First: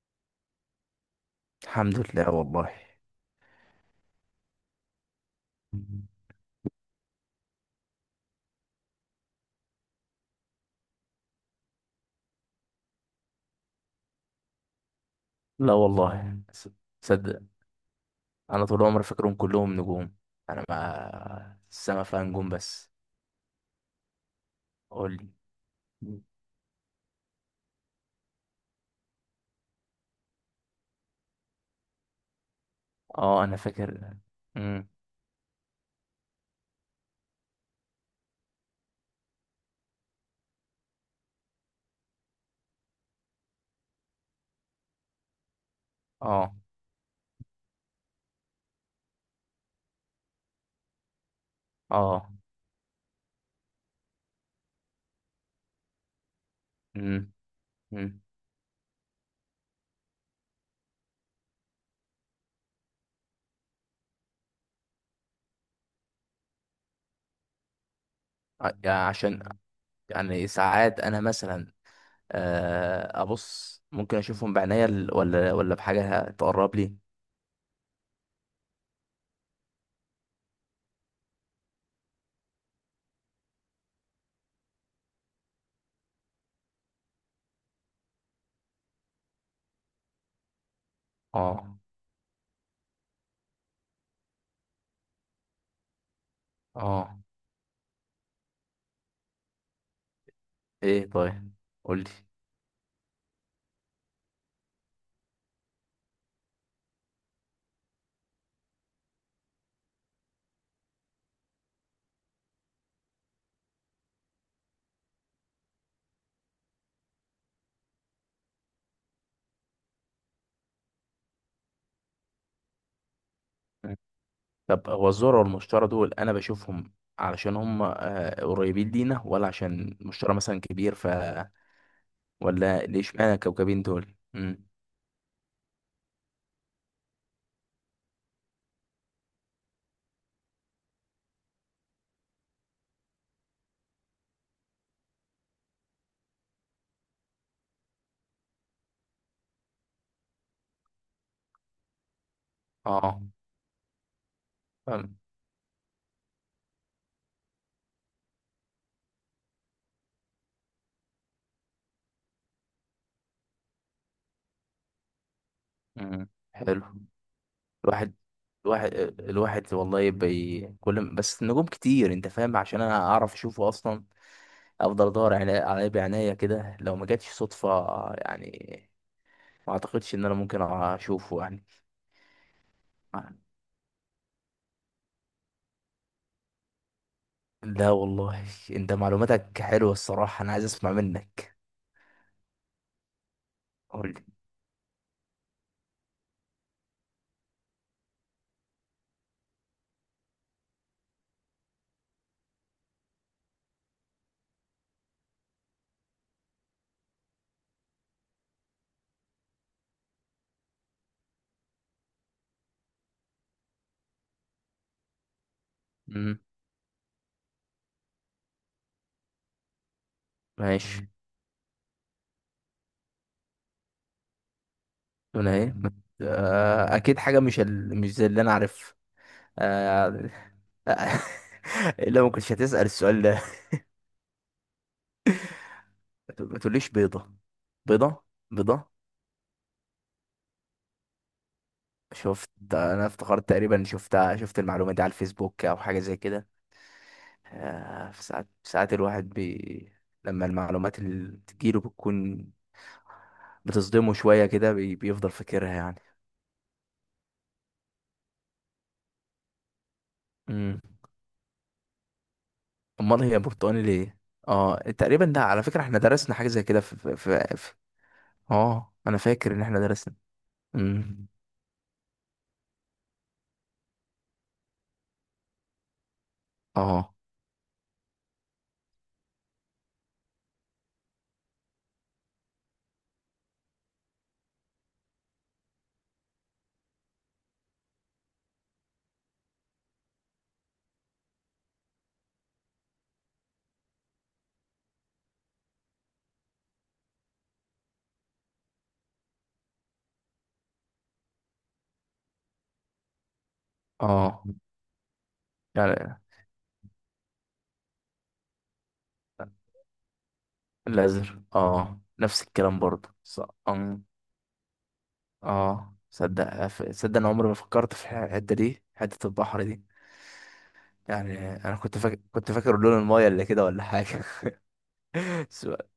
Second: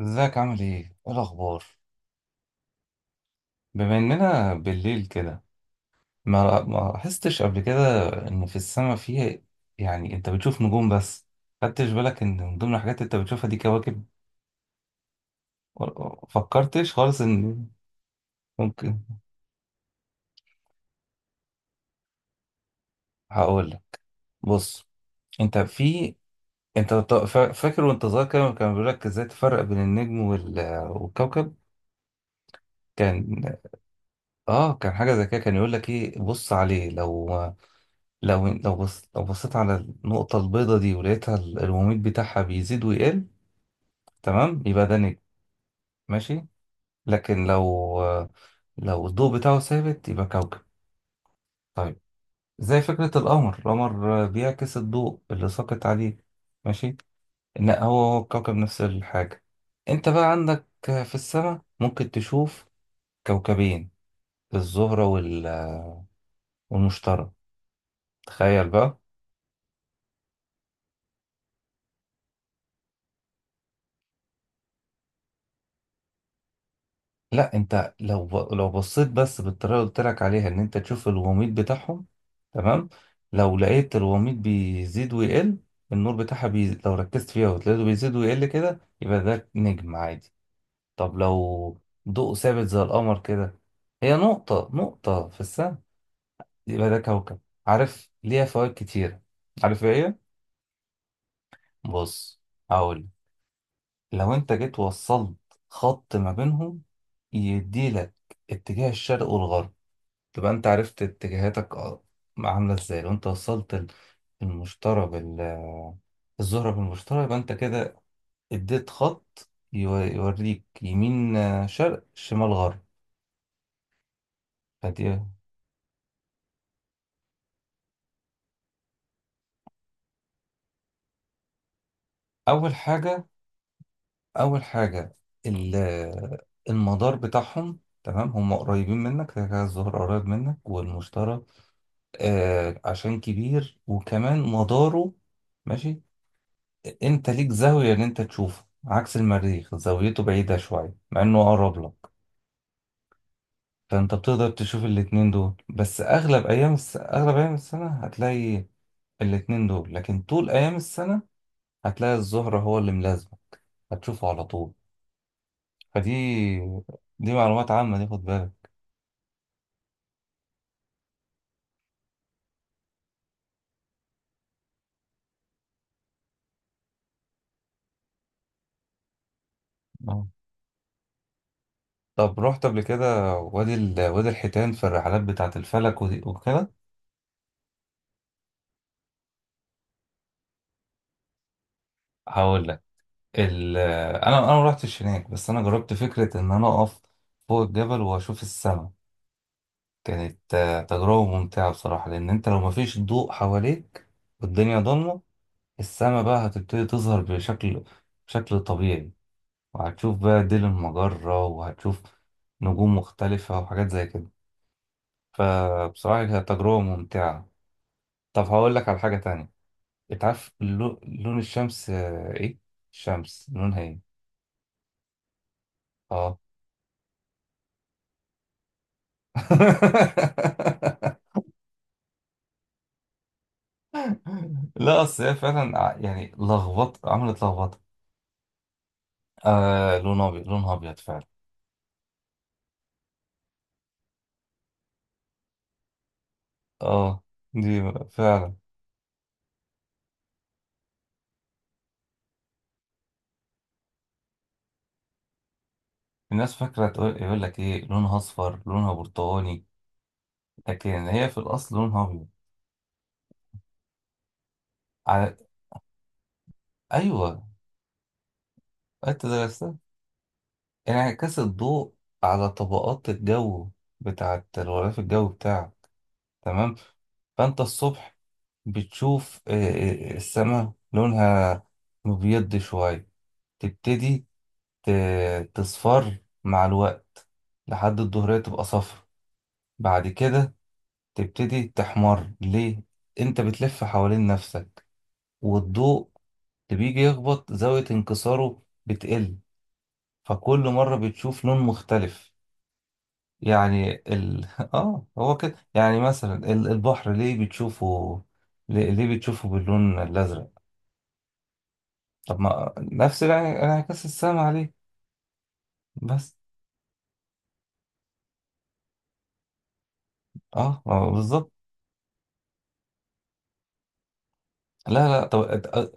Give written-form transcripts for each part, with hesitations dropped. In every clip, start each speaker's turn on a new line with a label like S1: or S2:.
S1: ازيك؟ عامل ايه؟ ايه الأخبار؟
S2: الحمد لله والله.
S1: بما إننا بالليل كده، ما لاحظتش قبل كده إن في السماء فيه، يعني أنت بتشوف نجوم بس. خدتش بالك إن من ضمن الحاجات اللي أنت بتشوفها دي كواكب؟
S2: لا والله
S1: فكرتش خالص
S2: صدق
S1: إن
S2: انا طول
S1: ممكن؟
S2: عمري فاكرهم كلهم نجوم. انا ما السما فيها نجوم بس؟
S1: هقول لك. بص،
S2: قول لي.
S1: أنت في فاكر وأنت صغير كده كان بيقول لك إزاي تفرق بين النجم والكوكب؟ كان
S2: اه، انا فاكر.
S1: آه
S2: امم.
S1: كان حاجة زي كده، كان يقول لك إيه، بص عليه، لو لو لو بص لو بصيت على النقطة البيضة دي ولقيتها الوميض بتاعها بيزيد ويقل، تمام، يبقى ده نجم. ماشي؟
S2: اه.
S1: لكن لو الضوء بتاعه ثابت يبقى كوكب. طيب،
S2: اه.
S1: زي فكرة القمر، القمر بيعكس الضوء اللي ساقط عليه، ماشي؟
S2: امم.
S1: إن هو
S2: امم.
S1: هو الكوكب نفس الحاجة. أنت بقى عندك في السماء ممكن تشوف كوكبين، الزهرة والمشتري. تخيل
S2: يعني
S1: بقى.
S2: عشان، يعني ساعات انا مثلا، ابص ممكن اشوفهم بعينيا ولا بحاجه تقرب لي.
S1: لا انت لو لو بصيت بس بالطريقه اللي قلت لك عليها ان انت تشوف الوميض بتاعهم، تمام، لو لقيت الوميض بيزيد ويقل، النور بتاعها لو ركزت فيها وتلاقيته بيزيد ويقل كده، يبقى ده نجم عادي. طب لو
S2: اه.
S1: ضوء ثابت زي القمر كده، هي نقطه في السماء، يبقى ده
S2: اه.
S1: كوكب. عارف ليها فوائد كتيره؟ عارف ايه هي؟
S2: ايه طيب، قول لي.
S1: بص، هقول. لو انت جيت وصلت خط ما بينهم، يديلك اتجاه الشرق والغرب، تبقى انت عرفت اتجاهاتك. اه، عاملة ازاي؟ لو انت وصلت ال- المشترى بال الزهرة بالمشترى، يبقى انت كده اديت خط يوريك يمين، شرق شمال غرب.
S2: طب هو
S1: فدي
S2: الذرة والمشتري دول أنا بشوفهم علشان هم قريبين لينا، ولا عشان المشتري مثلا كبير؟
S1: اول
S2: ولا ليه
S1: حاجة
S2: اشمعنى الكوكبين دول؟
S1: اول
S2: مم.
S1: حاجة المدار بتاعهم، تمام، هم قريبين منك كده كده، الزهر قريب منك، والمشترى آه عشان كبير وكمان مداره. ماشي، انت ليك زاوية ان انت تشوفه عكس المريخ، زاويته بعيدة شوية مع انه اقرب لك.
S2: اه.
S1: فانت بتقدر تشوف
S2: فاهم.
S1: الاتنين دول، بس اغلب ايام السنة هتلاقي الاتنين دول، لكن طول ايام السنة هتلاقي الزهرة هو اللي ملازمة، هتشوفه على طول. فدي
S2: مم. حلو.
S1: دي معلومات عامة، دي
S2: الواحد
S1: خد بالك.
S2: الواحد الواحد والله كل ما- بس النجوم كتير، انت فاهم؟ عشان انا اعرف اشوفه اصلا افضل ادور عليه بعناية كده، لو ما جاتش صدفة يعني. ما اعتقدش ان
S1: اه.
S2: انا ممكن اشوفه يعني.
S1: طب رحت قبل كده وادي الحيتان في الرحلات بتاعة الفلك ودي وكده؟
S2: لا والله، انت معلوماتك حلوة الصراحة، انا عايز اسمع منك.
S1: هقول لك. ال...
S2: قول.
S1: انا انا ما رحتش هناك، بس انا جربت فكرة ان انا اقف فوق الجبل واشوف السماء. كانت تجربة ممتعة بصراحة، لأن أنت لو مفيش ضوء حواليك والدنيا ضلمة، السما بقى هتبتدي تظهر بشكل طبيعي، وهتشوف بقى ديل المجرة، وهتشوف نجوم مختلفة وحاجات زي كده. فبصراحة
S2: مم.
S1: كانت تجربة ممتعة. طب هقول لك على حاجة تانية. أنت عارف اللو-
S2: ماشي.
S1: لون الشمس إيه؟ الشمس لونها إيه؟
S2: هنا ايه؟
S1: آه.
S2: اكيد حاجه مش زي اللي انا عارف. آه. الا ما كنتش هتسال السؤال ده.
S1: لا أصل هي فعلا يعني
S2: ما تقوليش
S1: لخبط،
S2: بيضه.
S1: عملت لخبطة.
S2: بيضه. بيضه.
S1: آه لون أبيض، لونها أبيض فعلا.
S2: شفت؟ انا افتكرت تقريبا شفت المعلومه دي على الفيسبوك او حاجه زي كده.
S1: اه، دي بقى
S2: في
S1: فعلا.
S2: ساعات الواحد لما المعلومات اللي بتجيله بتكون بتصدمه شويه كده، بيفضل فاكرها يعني.
S1: الناس فاكرة، تقول يقول لك ايه لونها اصفر، لونها برتقاني،
S2: مم.
S1: لكن هي في الاصل لونها ابيض.
S2: امال هي برتقاني ليه؟ اه، تقريبا
S1: على...
S2: ده على فكره احنا درسنا حاجه زي كده
S1: ايوه
S2: في، اه انا
S1: انت
S2: فاكر ان
S1: درستها،
S2: احنا درسنا. امم.
S1: انعكاس الضوء على طبقات الجو بتاعت الغلاف الجوي بتاعك، تمام.
S2: اه.
S1: فانت الصبح بتشوف السماء لونها مبيض شوية، تبتدي تصفر مع الوقت، لحد الظهرية تبقى صفر، بعد كده تبتدي تحمر. ليه؟ انت بتلف حوالين نفسك، والضوء اللي بيجي يخبط زاوية انكساره بتقل، فكل مرة بتشوف لون مختلف. يعني
S2: اه.
S1: ال... اه هو كده. يعني
S2: يعني
S1: مثلا البحر ليه بتشوفه، ليه بتشوفه باللون الأزرق؟
S2: الازهر، اه،
S1: طب
S2: نفس
S1: ما
S2: الكلام برضه.
S1: نفس انعكاس
S2: أم.
S1: السما عليه
S2: اه،
S1: بس.
S2: صدق، صدق انا عمري ما فكرت في الحته دي، حته البحر دي
S1: اه
S2: يعني.
S1: بالظبط.
S2: انا كنت فاكر لون المايه اللي كده، ولا حاجه.
S1: لا لا طب
S2: سؤال.
S1: أت-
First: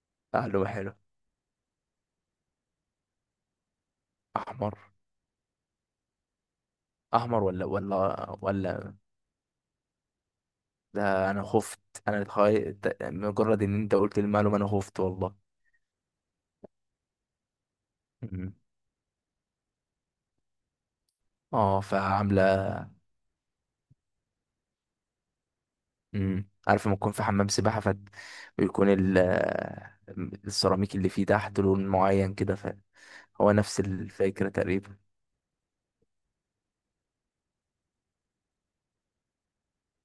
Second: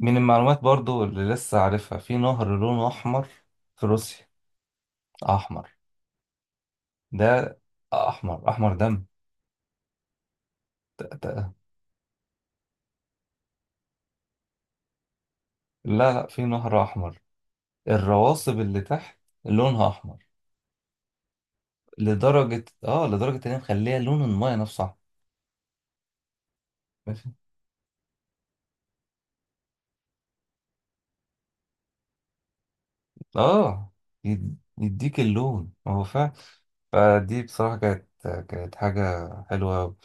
S1: من المعلومات
S2: معلومه حلو.
S1: برضو اللي لسه عارفها، في نهر لونه أحمر في روسيا.
S2: احمر.
S1: أحمر ده،
S2: احمر، ولا
S1: احمر احمر
S2: ولا.
S1: دم. ت-
S2: ده انا
S1: ت-
S2: خفت. انا اتخيل مجرد ان انت قلت المعلومه انا خفت والله.
S1: لا لا، في نهر احمر،
S2: مم.
S1: الرواسب اللي تحت لونها احمر،
S2: اه،
S1: لدرجه
S2: فعامله.
S1: اه لدرجه ان هي مخليها لون المايه نفسه احمر.
S2: مم. عارف لما تكون في
S1: ماشي.
S2: حمام سباحه ويكون السيراميك اللي فيه تحت لون معين كده، هو نفس
S1: اه،
S2: الفكره
S1: يد-
S2: تقريبا.
S1: يديك اللون هو فعلا. فدي بصراحه كانت حاجه حلوه أوي.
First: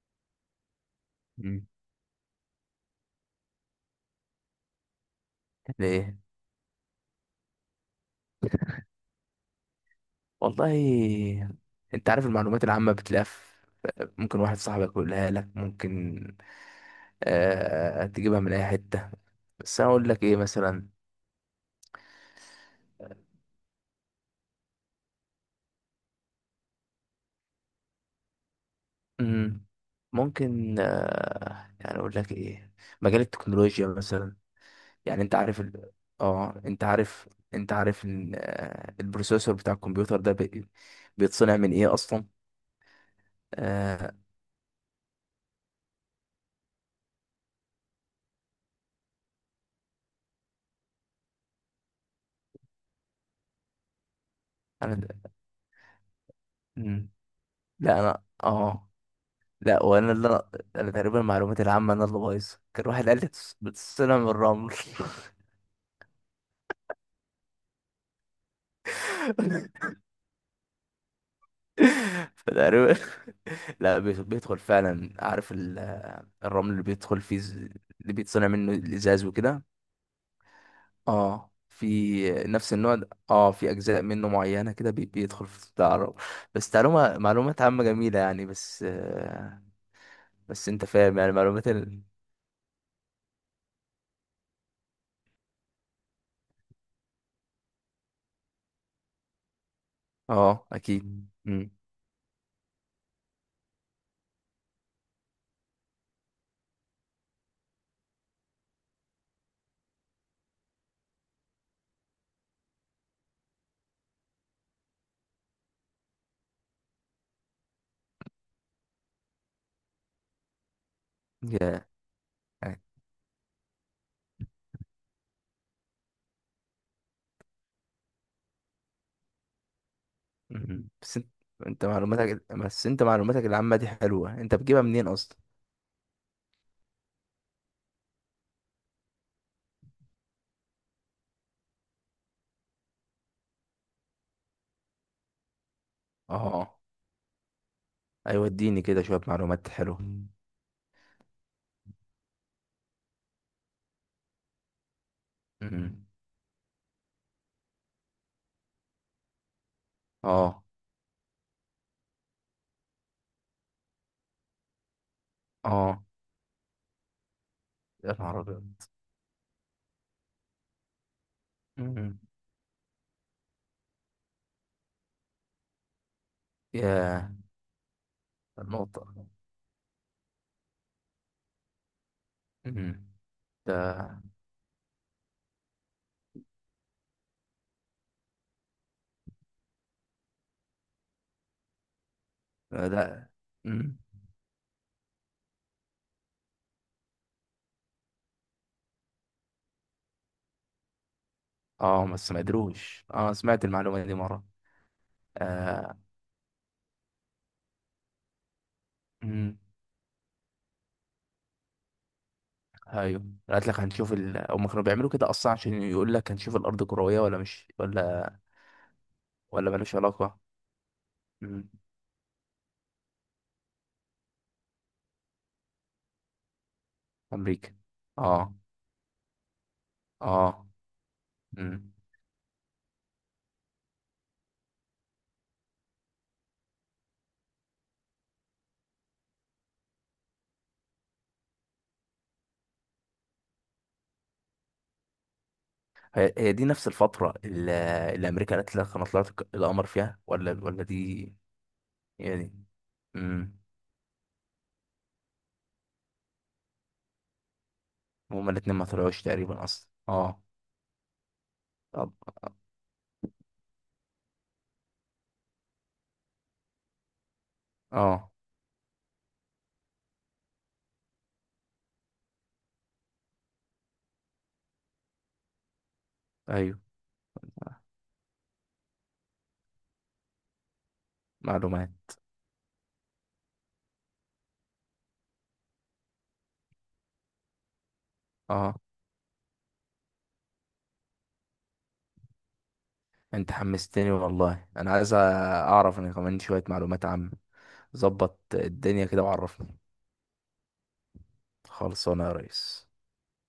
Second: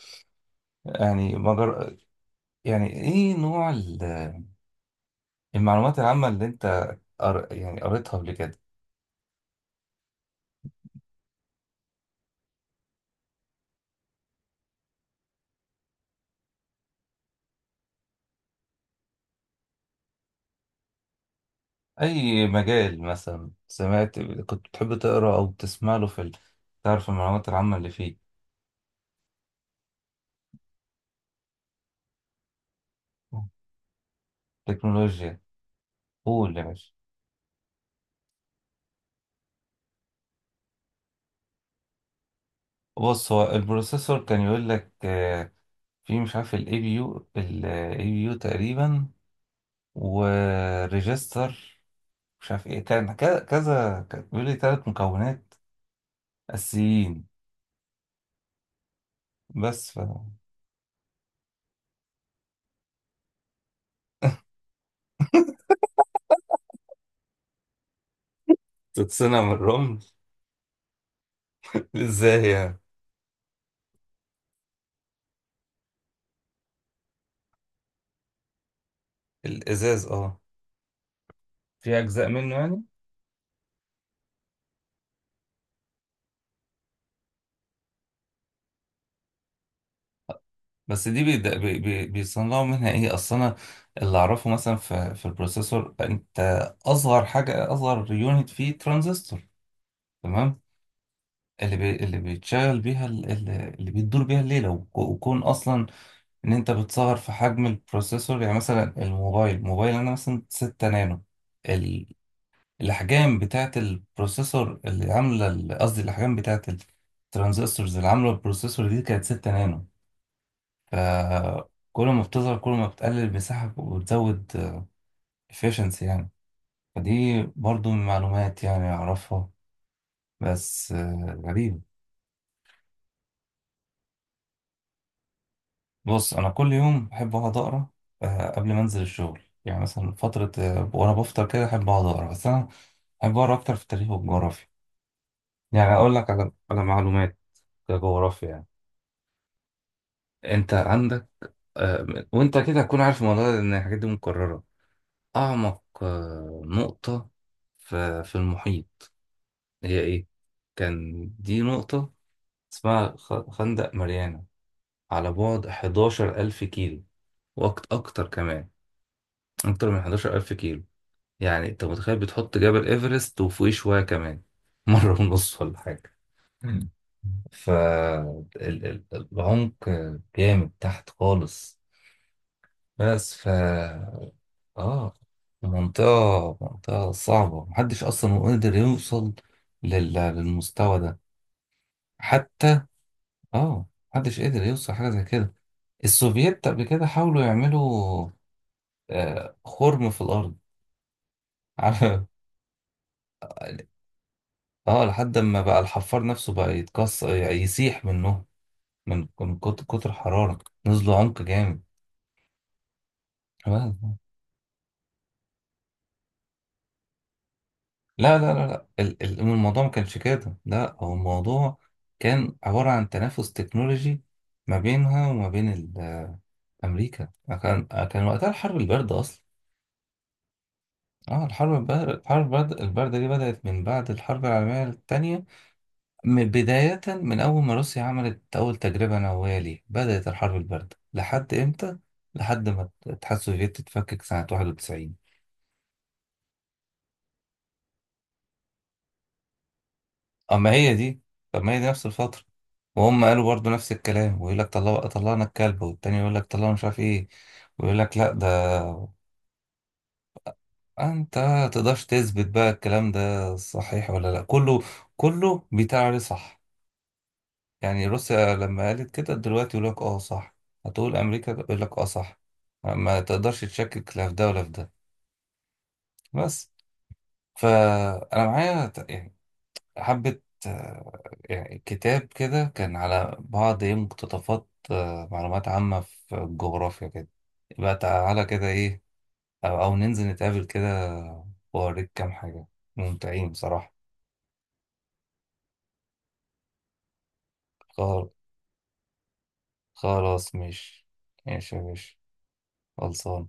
S1: يعني
S2: مم.
S1: مجر... يعني ايه نوع المعلومات
S2: ليه؟
S1: العامه اللي انت يعني قريتها قبل كده؟
S2: والله انت عارف المعلومات العامه بتلاقيها ممكن واحد صاحبك يقولها لك، ممكن تجيبها من اي حته. بس انا اقول لك ايه مثلا.
S1: اي مجال مثلا سمعت كنت بتحب تقرا او تسمع له في ال...، تعرف المعلومات العامه اللي فيه؟
S2: مم. ممكن يعني اقول لك ايه. مجال التكنولوجيا مثلا. يعني انت
S1: تكنولوجيا.
S2: عارف
S1: قول
S2: اه،
S1: يا
S2: انت
S1: باشا.
S2: عارف. انت عارف ان البروسيسور بتاع الكمبيوتر ده بيتصنع من ايه اصلا؟
S1: بص، هو
S2: آه،
S1: البروسيسور كان يقول لك في مش عارف الاي بي يو، الاي بي يو تقريبا وريجستر مش عارف ايه، كان كذا كذا، كان بيقول لي ثلاث
S2: انا.
S1: مكونات
S2: مم.
S1: اساسيين.
S2: لا، انا، اه، لا،
S1: بس،
S2: وانا اللي انا. أنا تقريبا المعلومات العامه انا اللي بايظه، كان واحد قال لي بتتصنع من الرمل.
S1: فتتصنع من الرمل. ازاي يعني؟
S2: فتقريبا لا، بيدخل فعلا، عارف الرمل اللي بيدخل فيه، اللي بيتصنع منه الازاز وكده.
S1: الازاز اه،
S2: اه.
S1: في اجزاء
S2: في
S1: منه
S2: نفس
S1: يعني.
S2: النوع ده، اه، في اجزاء منه معينه كده بيدخل في بتاع الرمل. بس معلومات عامه جميله يعني، بس آه، بس انت
S1: بس
S2: فاهم
S1: دي
S2: يعني،
S1: بيد-
S2: معلومات
S1: بي بي بيصنعوا منها ايه؟ اصل انا اللي اعرفه مثلا في البروسيسور، انت اصغر حاجه، اصغر يونت فيه ترانزستور، تمام،
S2: اه اكيد. امم.
S1: اللي بيتشغل بيها اللي بيدور بيها الليلة وكون أصلا إن أنت بتسهر في حجم البروسيسور. يعني مثلا الموبايل، الموبايل أنا مثلا 6 نانو، ال... الأحجام بتاعة البروسيسور اللي عاملة قصدي الأحجام بتاعة الترانزستورز اللي عاملة البروسيسور دي كانت 6 نانو.
S2: يا
S1: فكل ما بتظهر كل
S2: يعني.
S1: ما بتقلل المساحة وبتزود efficiency يعني. فدي برضو من معلومات يعني أعرفها،
S2: مم.
S1: بس
S2: بس انت
S1: غريبة.
S2: انت معلوماتك بس انت معلوماتك العامه دي حلوه، انت بتجيبها منين اصلا؟
S1: بص انا كل يوم بحب اقعد اقرا، قبل ما انزل الشغل، يعني مثلا فتره وانا بفطر كده احب اقعد اقرا، بس انا بحب اقرا اكتر في التاريخ والجغرافيا. يعني اقول لك على
S2: اه.
S1: معلومات
S2: ايوه،
S1: جغرافيا يعني.
S2: اديني كده شويه معلومات حلوه.
S1: انت عندك آه، وانت كده هتكون عارف الموضوع ده لان الحاجات دي مكرره. اعمق
S2: مم.
S1: نقطه في المحيط هي ايه؟
S2: اه.
S1: كان دي نقطه اسمها خندق ماريانا، على بعد
S2: اه.
S1: 11,000 كيلو
S2: يا
S1: وأكتر
S2: نهار
S1: كمان،
S2: ابيض.
S1: أكتر من 11,000 كيلو. يعني انت متخيل
S2: مم.
S1: بتحط جبل ايفرست وفوقيه شوية كمان، مرة ونص ولا حاجة. مم.
S2: يا النقطة.
S1: فالعمق جامد تحت خالص.
S2: مم.
S1: بس ف
S2: ده
S1: اه، منطقة صعبة، محدش أصلا قدر يوصل للمستوى ده حتى.
S2: ده.
S1: اه،
S2: مم.
S1: محدش قدر يوصل حاجة زي كده. السوفييت قبل كده حاولوا يعملوا آه خرم في الأرض.
S2: اه، بس ما قدروش. اه، سمعت
S1: عارف،
S2: المعلومة دي مرة.
S1: اه، لحد ما بقى
S2: آه.
S1: الحفار نفسه بقى يتكسر يسيح منه من
S2: مم.
S1: كتر حرارة. نزلوا عمق جامد.
S2: ايوه. قالت لك
S1: لا
S2: هنشوف هم كانوا بيعملوا كده اصلا عشان يقول لك هنشوف الارض كروية ولا مش، ولا
S1: لا.
S2: ولا
S1: الموضوع ما
S2: ملوش
S1: كانش
S2: علاقة.
S1: كده، لا هو
S2: مم.
S1: الموضوع كان عبارة عن تنافس تكنولوجي ما بينها وما بين أمريكا.
S2: امريكا.
S1: كان وقتها
S2: اه.
S1: الحرب الباردة أصلا.
S2: اه.
S1: اه الحرب
S2: مم.
S1: الباردة، الحرب الباردة دي بدأت من بعد الحرب العالمية التانية، بداية من أول ما روسيا عملت أول تجربة نووية. ليه بدأت الحرب الباردة؟ لحد إمتى؟ لحد ما الاتحاد السوفيتي اتفكك سنة 91.
S2: هي دي نفس الفترة اللي، اللي امريكا قالت لك انا طلعت القمر فيها، ولا
S1: أما
S2: ولا
S1: هي دي،
S2: دي.
S1: طب ما هي دي نفس
S2: هي
S1: الفترة،
S2: دي.
S1: وهم قالوا
S2: امم.
S1: برضو نفس الكلام، ويقول لك طلعوا، طلعنا الكلب، والتاني يقول لك طلعوا مش عارف إيه، ويقول لك لأ ده.
S2: هما الاتنين ما طلعوش تقريبا اصلا. اه.
S1: أنت متقدرش
S2: طب.
S1: تثبت بقى الكلام ده صحيح ولا لأ، كله كله بيتعري، صح؟ يعني
S2: اه.
S1: روسيا لما قالت كده دلوقتي يقول لك اه صح، هتقول امريكا يقول لك اه صح، ما تقدرش تشكك لا في ده ولا في ده. بس،
S2: ايوه
S1: فانا معايا يعني حبة آه، يعني
S2: معلومات.
S1: كتاب كده كان على بعض ايه، مقتطفات معلومات عامة في الجغرافيا كده. يبقى تعالى كده
S2: اه،
S1: ايه، أو ننزل نتقابل كده واوريك كام حاجة ممتعين
S2: انت
S1: بصراحة.
S2: حمستني والله، انا عايز اعرف انا كمان شوية معلومات عامة،
S1: خل-
S2: ظبط الدنيا كده وعرفني.
S1: خلاص ماشي، ماشي يا باشا.
S2: خلصانه يا ريس.
S1: خلصان.